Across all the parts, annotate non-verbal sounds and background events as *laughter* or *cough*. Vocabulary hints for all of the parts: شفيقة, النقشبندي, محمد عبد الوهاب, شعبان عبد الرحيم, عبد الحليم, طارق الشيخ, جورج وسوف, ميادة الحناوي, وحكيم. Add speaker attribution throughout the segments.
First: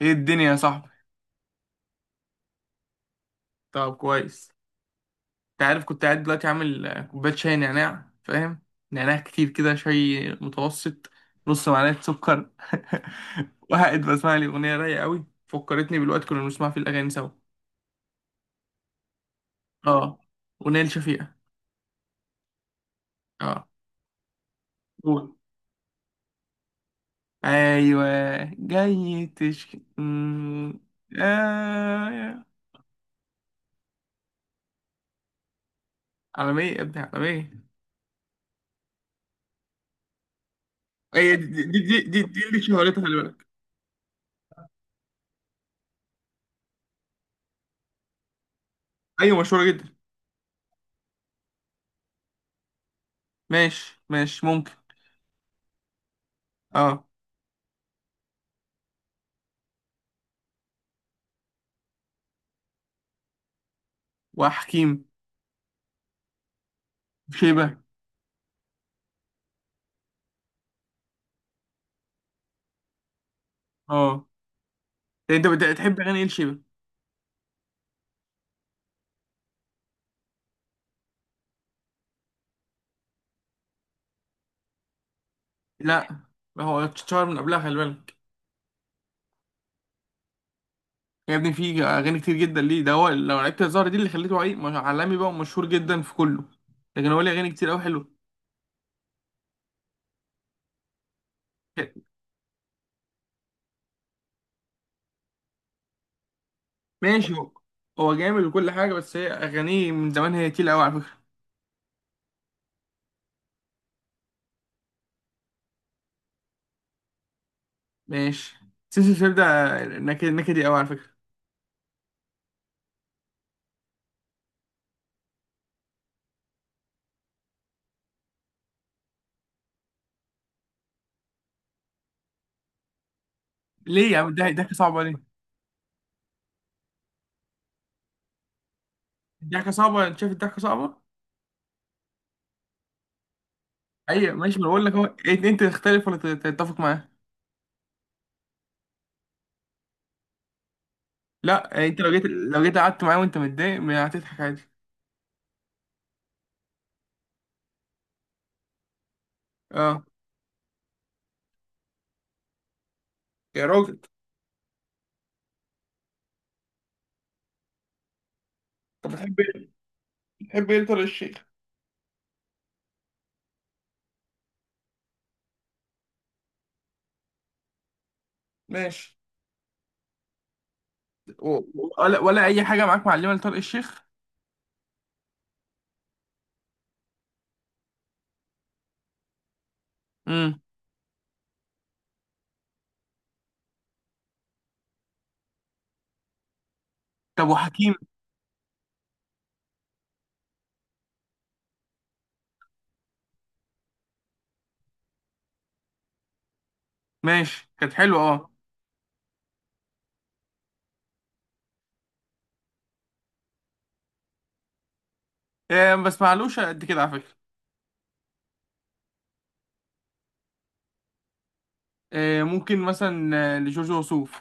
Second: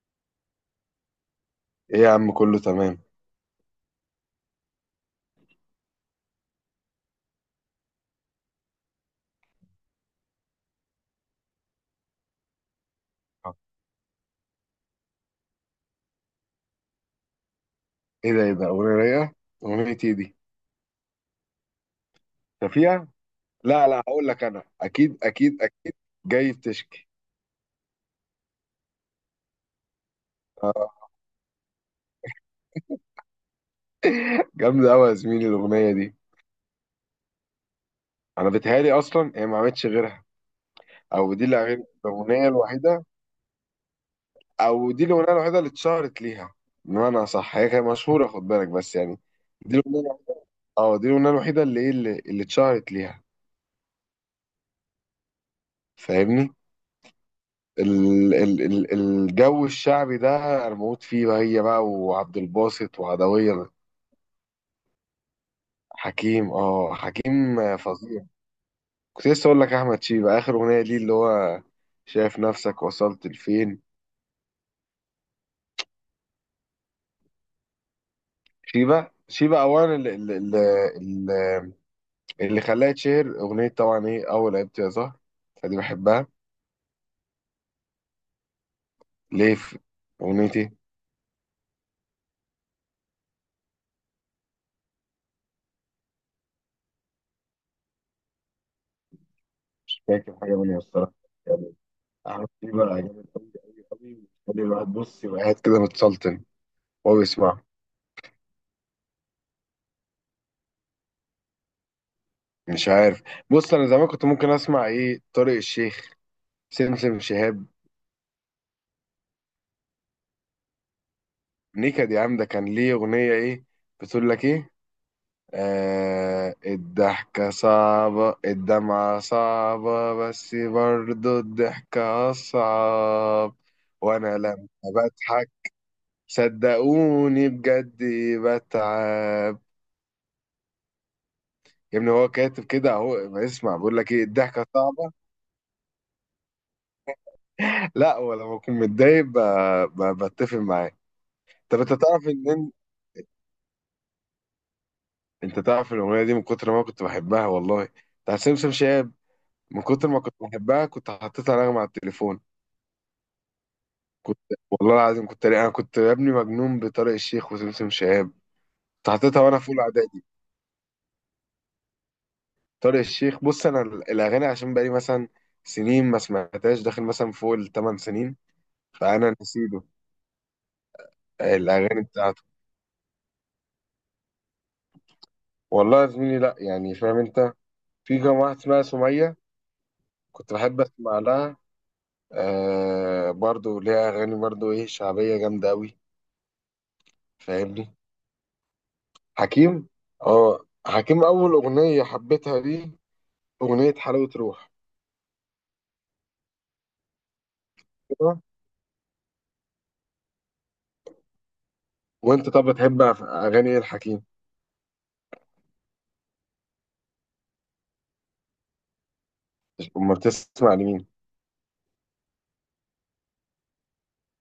Speaker 1: ايه الدنيا يا صاحبي؟
Speaker 2: ايه يا عم، كله تمام.
Speaker 1: طب كويس. انت عارف كنت قاعد دلوقتي عامل كوبايه شاي نعناع، فاهم؟ نعناع كتير كده، شاي متوسط، نص معلقه سكر. *laughs* وقاعد بسمع لي اغنيه رايقه قوي، فكرتني بالوقت كنا بنسمع فيه الاغاني سوا.
Speaker 2: ايه ده ايه ده اغنيه رايقه. اغنيه ايه
Speaker 1: اه،
Speaker 2: دي؟
Speaker 1: اغنيه لشفيقه.
Speaker 2: شفيقة.
Speaker 1: اه.
Speaker 2: لا لا، هقول لك انا اكيد
Speaker 1: قول.
Speaker 2: اكيد اكيد. جاي بتشكي.
Speaker 1: ايوه. جاي تشكي.
Speaker 2: آه.
Speaker 1: آه.
Speaker 2: جامده قوي يا زميلي الاغنيه دي.
Speaker 1: عالميه يا ابني، عالميه.
Speaker 2: انا بتهيالي اصلا هي ما عملتش غيرها. او
Speaker 1: هي
Speaker 2: دي
Speaker 1: دي دي دي دي, دي
Speaker 2: الاغنيه
Speaker 1: اللي شهرتها،
Speaker 2: الوحيده.
Speaker 1: خلي بالك.
Speaker 2: او دي الاغنيه الوحيده اللي اتشهرت ليها. بمعنى صح هي كانت مشهوره خد بالك، بس يعني
Speaker 1: ايوه، مشهوره
Speaker 2: دي
Speaker 1: جدا.
Speaker 2: الاغنيه. اه دي الاغنيه الوحيده اللي اتشهرت ليها.
Speaker 1: ماشي ماشي، ممكن.
Speaker 2: فاهمني.
Speaker 1: اه.
Speaker 2: ال ال ال الجو الشعبي ده، انا بموت فيه بقى، هي بقى وعبد الباسط وعدوية.
Speaker 1: وحكيم.
Speaker 2: حكيم، اه حكيم
Speaker 1: شيبة.
Speaker 2: فظيع. كنت لسه اقول لك احمد شيبة اخر اغنية ليه اللي هو شايف نفسك وصلت لفين.
Speaker 1: اه. ده انت بتحب اغاني ايه لشيبة؟
Speaker 2: شيبة، شيبة اولا اللي, اللي خلاها تشهر اغنية طبعا ايه، اول عيبتي يا زهر، فدي
Speaker 1: لا،
Speaker 2: بحبها.
Speaker 1: هو اتشهر من قبلها، خلي بالك.
Speaker 2: ليه في اغنيتي.
Speaker 1: يا ابني، في اغاني كتير جدا ليه، ده هو لو لعبت الزهرة دي اللي خليته عالمي بقى ومشهور جدا في كله. لكن هو ليه اغاني كتير قوي حلوه.
Speaker 2: مش فاكر حاجة منها الصراحة يعني. احمد شيبة عجبني قوي قوي قوي، بيخلي الواحد بص يبقى قاعد كده متسلطن وهو
Speaker 1: ماشي. هو
Speaker 2: بيسمع.
Speaker 1: هو جامد وكل حاجة، بس هي اغانيه من زمان هي تقيلة قوي على فكرة.
Speaker 2: مش عارف. بص انا زمان كنت ممكن اسمع ايه، طارق الشيخ، سمسم شهاب.
Speaker 1: ماشي. سلسلة شيب ده نكدي قوي على فكرة.
Speaker 2: نكد يا عم، ده كان ليه اغنيه ايه، بتقول لك ايه، آه الضحكه صعبه الدمعه صعبه بس برضو الضحكه اصعب.
Speaker 1: ليه يا
Speaker 2: وانا
Speaker 1: عم ده
Speaker 2: لما
Speaker 1: ضحكة صعبة ليه؟
Speaker 2: بضحك صدقوني بجد بتعب.
Speaker 1: الضحكة صعبة؟ انت شايف الضحكة صعبة؟
Speaker 2: يا ابني هو كاتب كده اهو، ما اسمع بقول لك ايه،
Speaker 1: ايوه ماشي، ما
Speaker 2: الضحكه
Speaker 1: أنا بقول لك اهو،
Speaker 2: صعبه.
Speaker 1: انت تختلف ولا تتفق معاه؟
Speaker 2: لا، ولما اكون متضايق بتفق معاه.
Speaker 1: لا
Speaker 2: طب
Speaker 1: يعني
Speaker 2: انت
Speaker 1: انت لو جيت،
Speaker 2: تعرف
Speaker 1: لو
Speaker 2: ان،
Speaker 1: جيت قعدت معاه وانت متضايق ما هتضحك عادي.
Speaker 2: انت تعرف الاغنيه دي من كتر ما كنت بحبها والله، بتاع سمسم شاب، من
Speaker 1: اه
Speaker 2: كتر ما كنت بحبها كنت حطيتها نغمه على التليفون.
Speaker 1: يا راجل.
Speaker 2: كنت، والله العظيم كنت، انا كنت يا ابني مجنون بطارق الشيخ وسمسم شاب. كنت
Speaker 1: طب بتحب
Speaker 2: حطيتها وانا في
Speaker 1: ايه؟
Speaker 2: اولى اعدادي.
Speaker 1: بتحب ايه طارق الشيخ؟
Speaker 2: طارق الشيخ، بص انا الاغاني عشان بقالي مثلا سنين ما سمعتهاش، داخل مثلا فوق 8 سنين،
Speaker 1: ماشي.
Speaker 2: فانا نسيته
Speaker 1: و-
Speaker 2: الاغاني
Speaker 1: ولا
Speaker 2: بتاعته.
Speaker 1: ولا اي حاجه معاك معلمه لطارق الشيخ.
Speaker 2: والله يا زميلي لا، يعني فاهم انت. في كام واحد اسمها سميه كنت
Speaker 1: امم.
Speaker 2: بحب اسمع لها، آه برضو ليها اغاني برضو ايه شعبيه جامده قوي.
Speaker 1: طب وحكيم.
Speaker 2: فاهمني. حكيم، اه حكيم اول اغنيه حبيتها ليه اغنيه حلاوه روح.
Speaker 1: ماشي كانت حلوه
Speaker 2: كده.
Speaker 1: اه.
Speaker 2: وانت طب بتحب اغاني ايه الحكيم؟
Speaker 1: ما بسمعلوش قد كده على فكره.
Speaker 2: امال تسمع لمين؟
Speaker 1: ممكن مثلا لجورج وسوف.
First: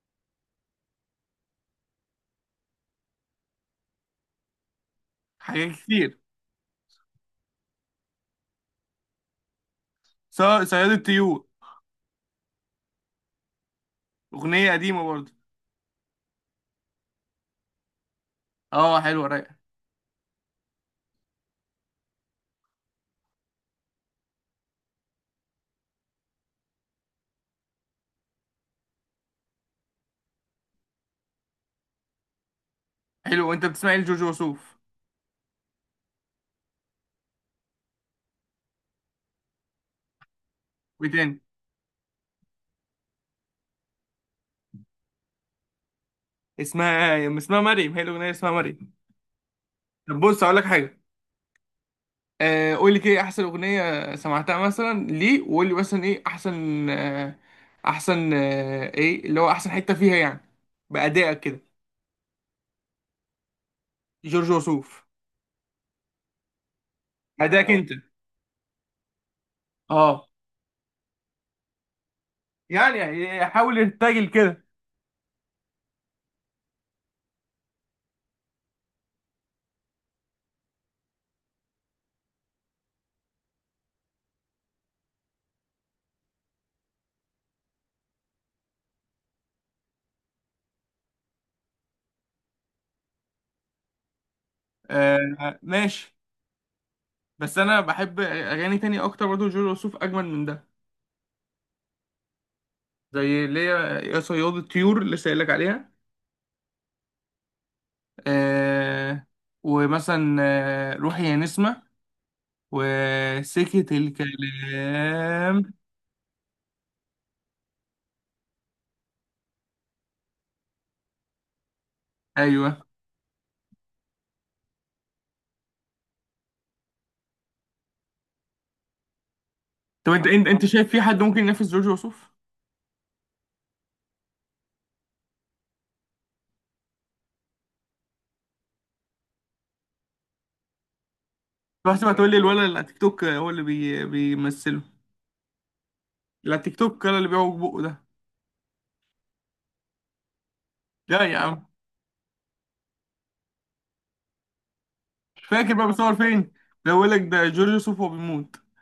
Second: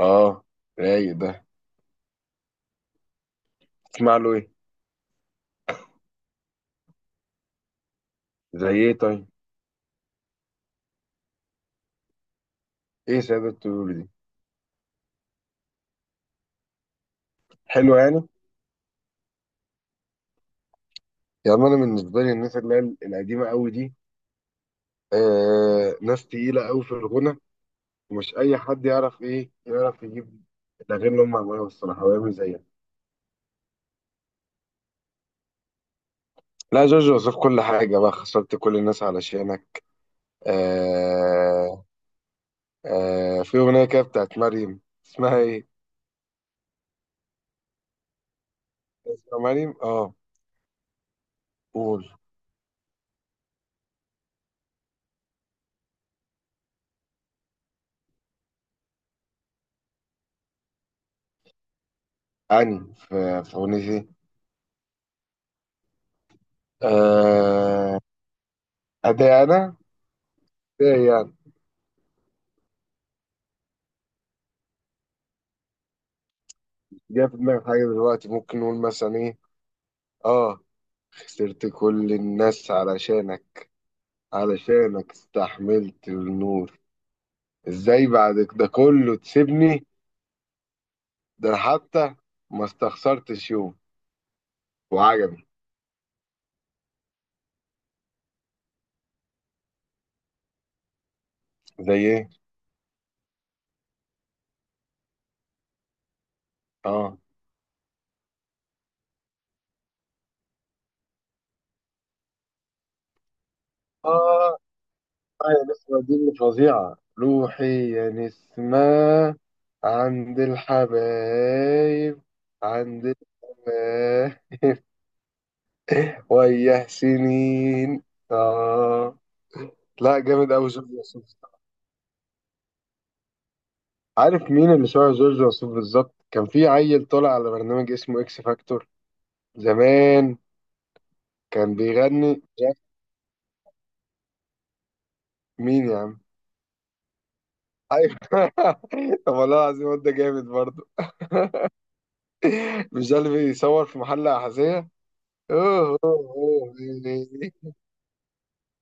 Speaker 2: اه رايق ده. تسمع له ايه؟
Speaker 1: حاجات كتير.
Speaker 2: زي ايه طيب؟
Speaker 1: ص- صياد الطيور.
Speaker 2: ايه ساده الطيور دي؟
Speaker 1: اغنيه قديمه برضه.
Speaker 2: حلو يعني.
Speaker 1: اه، حلوه رايقه.
Speaker 2: يعني انا بالنسبه لي الناس اللي هي القديمه قوي دي، آه ناس تقيله قوي في الغنى، ومش اي حد يعرف ايه، يعرف يجيب الاغاني اللي هم عملوها الصراحه ويعمل زيها.
Speaker 1: حلو. وانت بتسمع ايه لجورج وسوف؟
Speaker 2: لا، جورج وسوف كل حاجه بقى، خسرت كل الناس علشانك.
Speaker 1: وايه تاني؟
Speaker 2: آه. آه في أغنية كده بتاعت مريم. اسمها إيه؟
Speaker 1: اسمها اسمها مريم، هي الاغنيه اسمها مريم.
Speaker 2: اسمها مريم؟ آه.
Speaker 1: طب بص اقول لك حاجه.
Speaker 2: قول
Speaker 1: قول لي كده إيه احسن اغنيه سمعتها مثلا ليه، وقول لي مثلا ايه احسن احسن ايه اللي هو احسن حته فيها، يعني بادائك كده.
Speaker 2: أني في أغنيتي.
Speaker 1: جورج وسوف. ادائك، اه انت.
Speaker 2: آه. أداء أنا.
Speaker 1: اه.
Speaker 2: أداء يعني.
Speaker 1: يعني يعني حاول ارتجل كده.
Speaker 2: جاي في دماغي حاجة دلوقتي ممكن نقول مثلا إيه؟ آه. خسرت كل الناس علشانك، علشانك استحملت النور، إزاي بعد ده كله تسيبني، ده أنا حتى ما استخسرتش يوم وعجبي.
Speaker 1: آه ماشي. بس انا بحب اغاني تانية اكتر برضو جورج وسوف اجمل من ده.
Speaker 2: زي إيه؟
Speaker 1: زي اللي هي يا صياد الطيور اللي سايلك عليها.
Speaker 2: آه
Speaker 1: آه. ومثلا روحي يا نسمة، وسكت
Speaker 2: آه آه يا
Speaker 1: الكلام.
Speaker 2: نسمة دي اللي فظيعة، روحي يا نسمة عند الحبايب،
Speaker 1: ايوه.
Speaker 2: عند الحبايب وياه سنين. آه.
Speaker 1: طب
Speaker 2: لا
Speaker 1: انت انت
Speaker 2: جامد
Speaker 1: انت
Speaker 2: أوي
Speaker 1: شايف
Speaker 2: جورج
Speaker 1: في حد
Speaker 2: وسوف.
Speaker 1: ممكن ينافس جورج وسوف؟
Speaker 2: عارف مين اللي شبه جورج وسوف بالظبط؟ كان في عيل طالع على برنامج اسمه إكس فاكتور زمان، كان
Speaker 1: بحسب هتقول
Speaker 2: بيغني،
Speaker 1: لي
Speaker 2: مش
Speaker 1: الولد اللي على
Speaker 2: عارف.
Speaker 1: تيك توك، هو اللي بيمثله.
Speaker 2: مين يا عم.
Speaker 1: لا، تيك توك ولا اللي بيعوج بقه ده.
Speaker 2: ايوه *laughs* طب والله العظيم الواد ده جامد برضه.
Speaker 1: لا يا عم.
Speaker 2: مش ده اللي بيصور في محل أحذية؟
Speaker 1: مش فاكر بقى
Speaker 2: اوه اوه
Speaker 1: بيصور فين.
Speaker 2: اوه
Speaker 1: ده بقول لك ده
Speaker 2: يعني.
Speaker 1: جورج وسوف وهو بيموت. *laughs*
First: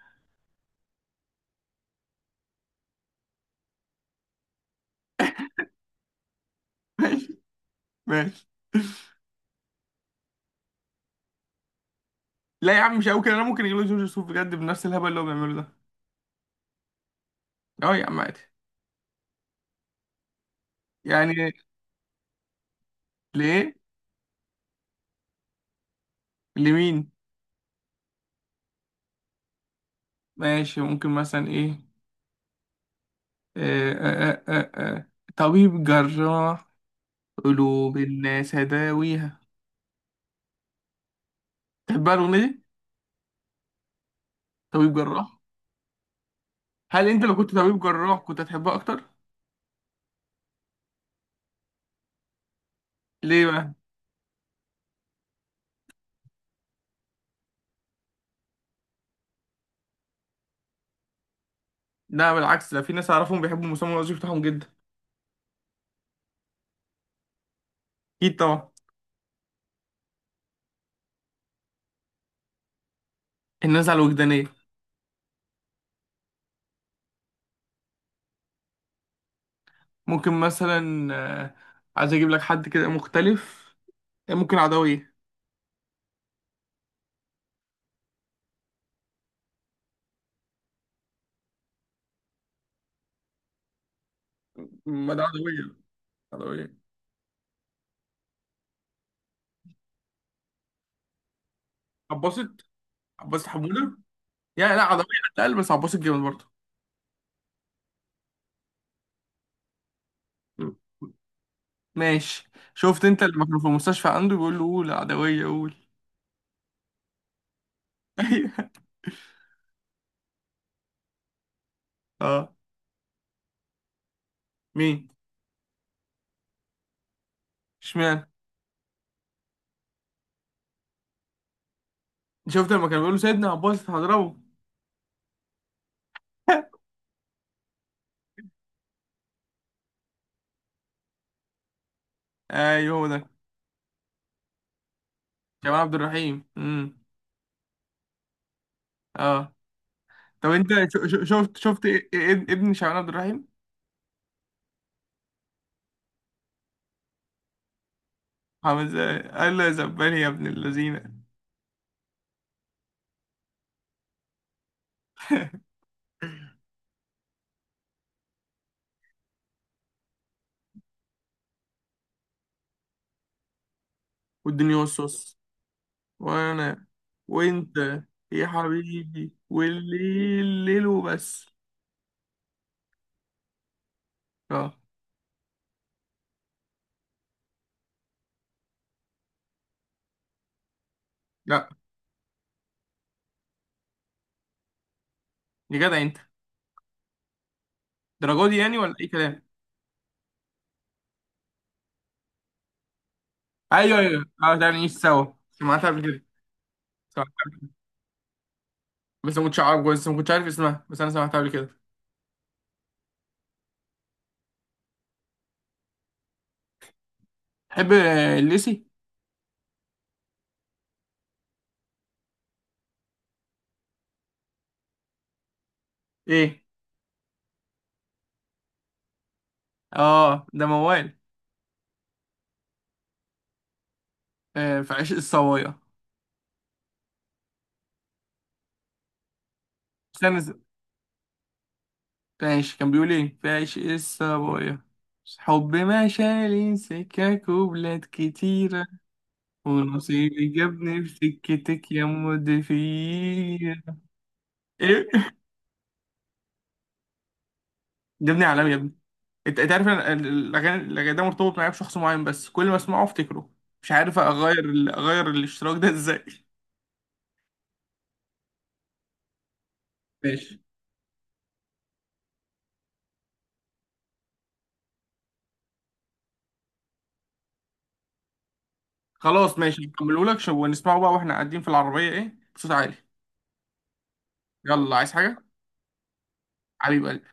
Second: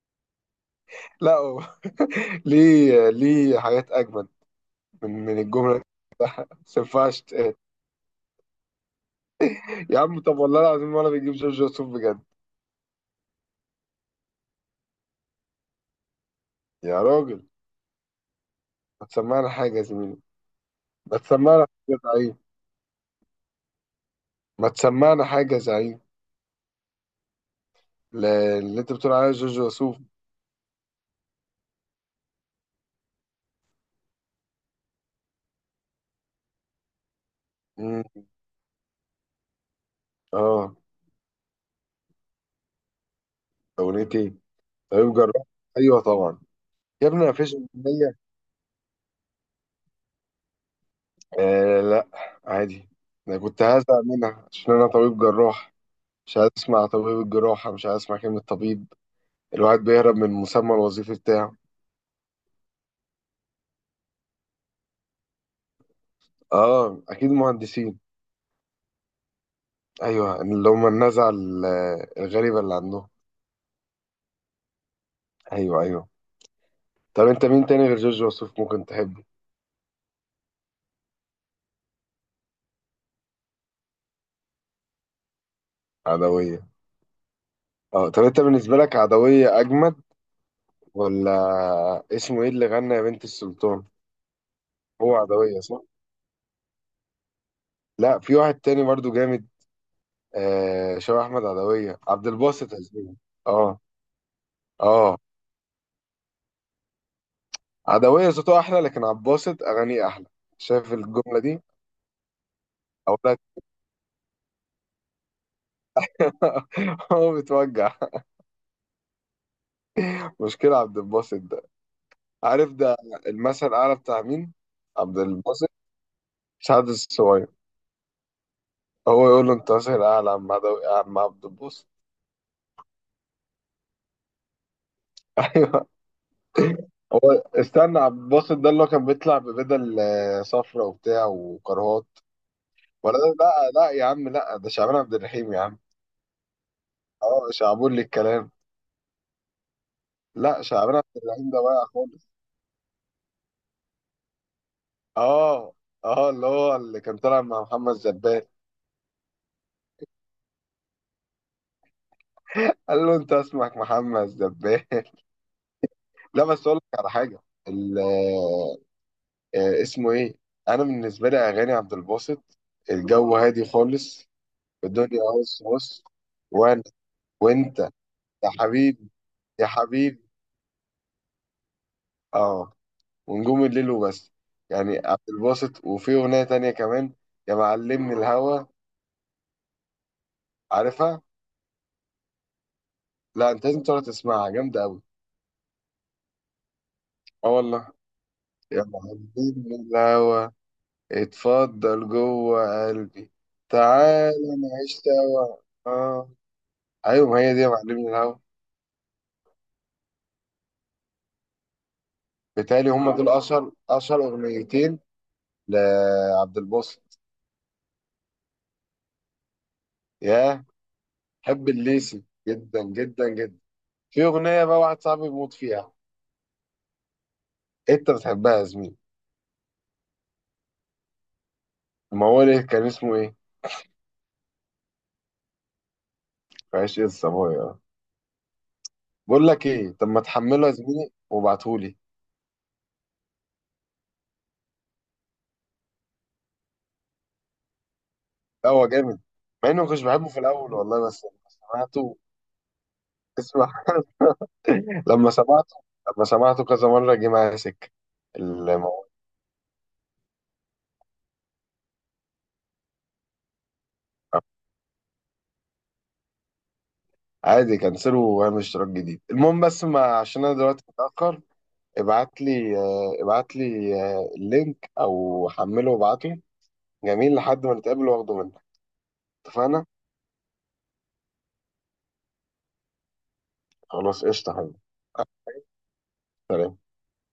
Speaker 2: لا هو. *laughs* ليه، ليه حاجات اجمد من الجمله دي، بس ما ينفعش
Speaker 1: ماشي
Speaker 2: تتقال.
Speaker 1: ماشي.
Speaker 2: يا عم طب والله العظيم ولا بيجيب جورج وسوف بجد.
Speaker 1: لا يا عم مش قوي كده، انا ممكن يجيبوا جورج وسوف بجد بنفس الهبل اللي هو بيعمله ده.
Speaker 2: يا راجل.
Speaker 1: اه يا عم عادي.
Speaker 2: ما تسمعنا حاجه يا زميلي. ما
Speaker 1: يعني.
Speaker 2: تسمعنا حاجه يا زعيم.
Speaker 1: ليه؟
Speaker 2: ما تسمعنا حاجه يا زعيم.
Speaker 1: لمين؟
Speaker 2: اللي انت بتقول عليها جورج وسوف.
Speaker 1: ماشي ممكن مثلا ايه. آه آه آه آه. آه. طبيب جراح، قلوب
Speaker 2: مم.
Speaker 1: الناس هداويها.
Speaker 2: اه.
Speaker 1: تحبها الاغنيه دي؟
Speaker 2: اغنيه ايه؟
Speaker 1: طبيب
Speaker 2: طبيب
Speaker 1: جراح.
Speaker 2: جراح. ايوه طبعا.
Speaker 1: هل
Speaker 2: يا ابني
Speaker 1: انت
Speaker 2: ما
Speaker 1: لو كنت
Speaker 2: فيش
Speaker 1: طبيب
Speaker 2: اغنيه،
Speaker 1: جراح كنت هتحبها اكتر؟
Speaker 2: آه لا، عادي. انا
Speaker 1: ليه
Speaker 2: كنت
Speaker 1: بقى؟
Speaker 2: هزعل منها عشان انا طبيب جراح، مش عايز اسمع طبيب الجراحة، مش عايز اسمع كلمة طبيب. الواحد بيهرب من المسمى الوظيفي بتاعه.
Speaker 1: لا بالعكس، ده في ناس اعرفهم بيحبوا المسمى الوظيفي بتاعهم جدا.
Speaker 2: اه اكيد مهندسين.
Speaker 1: اكيد طبعا.
Speaker 2: ايوه اللي هم النزعة الغريبة اللي عندهم.
Speaker 1: الناس على الوجدانيه.
Speaker 2: ايوه ايوه. طب انت مين تاني غير جورج وسوف ممكن تحبه؟
Speaker 1: ممكن مثلا آه، عايز اجيب لك حد كده مختلف. ممكن عدويه.
Speaker 2: عدوية. اه طب انت بالنسبة لك عدوية اجمد ولا؟ اسمه ايه اللي غنى يا بنت السلطان؟
Speaker 1: ما
Speaker 2: هو
Speaker 1: ده
Speaker 2: عدوية
Speaker 1: عدويه.
Speaker 2: صح؟
Speaker 1: عدويه.
Speaker 2: لا، في واحد تاني برضو جامد، آه شبه احمد عدوية، عبد
Speaker 1: عباسط.
Speaker 2: الباسط عزوزي.
Speaker 1: عباسط
Speaker 2: اه.
Speaker 1: حموده. يا لا عدويه.
Speaker 2: اه.
Speaker 1: اتقل بس عباسط جامد برضه.
Speaker 2: عدوية صوته أحلى لكن عباسط أغانيه أحلى.
Speaker 1: م.
Speaker 2: شايف الجملة دي؟
Speaker 1: ماشي، شفت
Speaker 2: أقول
Speaker 1: انت
Speaker 2: لك.
Speaker 1: لما كانوا في المستشفى عنده بيقول له قول عدويه قول. *laughs*
Speaker 2: *laughs* هو بتوجع.
Speaker 1: ايوه.
Speaker 2: مشكلة عبد الباسط ده،
Speaker 1: اه.
Speaker 2: عارف ده المثل الأعلى بتاع مين؟
Speaker 1: مين؟
Speaker 2: عبد الباسط؟ سعد الصغير.
Speaker 1: اشمعنى؟
Speaker 2: هو يقول له أنت مثل الأعلى يا عم عدوي يا عم عبد الباسط.
Speaker 1: شفت لما كان بيقول له سيدنا عباسط هضربه.
Speaker 2: *laughs* أيوه.
Speaker 1: *laughs*
Speaker 2: هو استنى عبد الباسط ده اللي هو كان بيطلع ببدل صفرا وبتاع وكرهات.
Speaker 1: ايوه، هو
Speaker 2: ولا ده؟
Speaker 1: ده.
Speaker 2: لا لا يا عم، لا ده شعبان عبد الرحيم يا عم.
Speaker 1: شعبان عبد الرحيم. امم.
Speaker 2: اه شعبولي الكلام.
Speaker 1: اه. طب
Speaker 2: لا
Speaker 1: انت
Speaker 2: شعبان عبد الرحيم
Speaker 1: شفت
Speaker 2: ده واقع خالص.
Speaker 1: ابن شعبان عبد الرحيم؟
Speaker 2: اه. اه اللي هو اللي كان طالع مع محمد زبان.
Speaker 1: عامل ازاي قال له يا زبال يا ابن اللذينه.
Speaker 2: قال له انت اسمك محمد زبان. *laughs* لا بس اقول لك على حاجه. ال- اسمه ايه. انا بالنسبه لي اغاني عبد الباسط الجو هادي خالص.
Speaker 1: والدنيا
Speaker 2: الدنيا
Speaker 1: والصوص.
Speaker 2: بص بص. وانا.
Speaker 1: وانا.
Speaker 2: وانت.
Speaker 1: وانت. يا
Speaker 2: يا حبيبي.
Speaker 1: حبيبي،
Speaker 2: يا حبيبي.
Speaker 1: والليل ليل وبس.
Speaker 2: اه. ونجوم الليل وبس.
Speaker 1: اه.
Speaker 2: يعني عبد الباسط، وفي اغنيه تانية كمان، يا معلمني الهوى. عارفها؟
Speaker 1: لا
Speaker 2: لا، انت لازم تقعد تسمعها جامده قوي.
Speaker 1: يا جدع انت،
Speaker 2: اه والله.
Speaker 1: الدرجه دي يعني
Speaker 2: يا
Speaker 1: ولا اي كلام.
Speaker 2: معلمني الهوى اتفضل جوه قلبي
Speaker 1: ايوه ايوه
Speaker 2: تعال
Speaker 1: اه، ده نعيش
Speaker 2: نعيش
Speaker 1: سوا.
Speaker 2: سوا.
Speaker 1: سمعتها قبل كده.
Speaker 2: اه. ايوه
Speaker 1: سمعتها
Speaker 2: ما هي
Speaker 1: قبل
Speaker 2: دي يا
Speaker 1: كده
Speaker 2: معلمي الهوا.
Speaker 1: بس ما كنتش عارف، بس ما كنتش عارف اسمها، بس انا سمعتها قبل كده.
Speaker 2: بالتالي هم دول اشهر اشهر اغنيتين لعبد الباسط.
Speaker 1: تحب الليسي؟
Speaker 2: ياه. حب الليسي جدا جدا جدا. في اغنيه بقى واحد صاحبي بيموت فيها.
Speaker 1: ايه.
Speaker 2: انت بتحبها يا زميلي؟
Speaker 1: اه ده موال.
Speaker 2: ما هو ليه كان اسمه ايه،
Speaker 1: في عشق الصوايا.
Speaker 2: في عشق الصبايا. بقول لك ايه، طب ما
Speaker 1: استنى س-
Speaker 2: تحمله يا زميلي وابعتهولي.
Speaker 1: ماشي. كان بيقول ايه فايش الصبايا، حب ما شالي سكك وبلاد
Speaker 2: لا
Speaker 1: كتيرة.
Speaker 2: هو جامد، مع اني ما كنتش بحبه في
Speaker 1: ونصيبي
Speaker 2: الاول
Speaker 1: جابني
Speaker 2: والله
Speaker 1: في
Speaker 2: بس لما
Speaker 1: سكتك يا
Speaker 2: سمعته. اسمع.
Speaker 1: مدفير. ايه؟
Speaker 2: لما سمعته لما سمعته كذا مرة جه معايا سكة
Speaker 1: جابني عالمي يا ابني.
Speaker 2: الموضوع.
Speaker 1: انت عارف انا الاغاني الأغاني ده مرتبط معايا بشخص معين، بس كل ما اسمعه افتكره. مش عارف اغير اغير الاشتراك ده ازاي. *laughs*
Speaker 2: عادي كنسله واعمل اشتراك جديد. المهم بس، ما عشان انا
Speaker 1: ماشي.
Speaker 2: دلوقتي متأخر، ابعت لي اللينك او حمله وابعته. جميل، لحد ما نتقابل واخده منك.
Speaker 1: خلاص ماشي،
Speaker 2: اتفقنا.
Speaker 1: نكمله لك ونسمعه بقى واحنا قاعدين في العربية ايه بصوت عالي.
Speaker 2: خلاص قشطة يا حبيبي.
Speaker 1: يلا، عايز حاجة؟
Speaker 2: سلام.
Speaker 1: حبيب قلبي.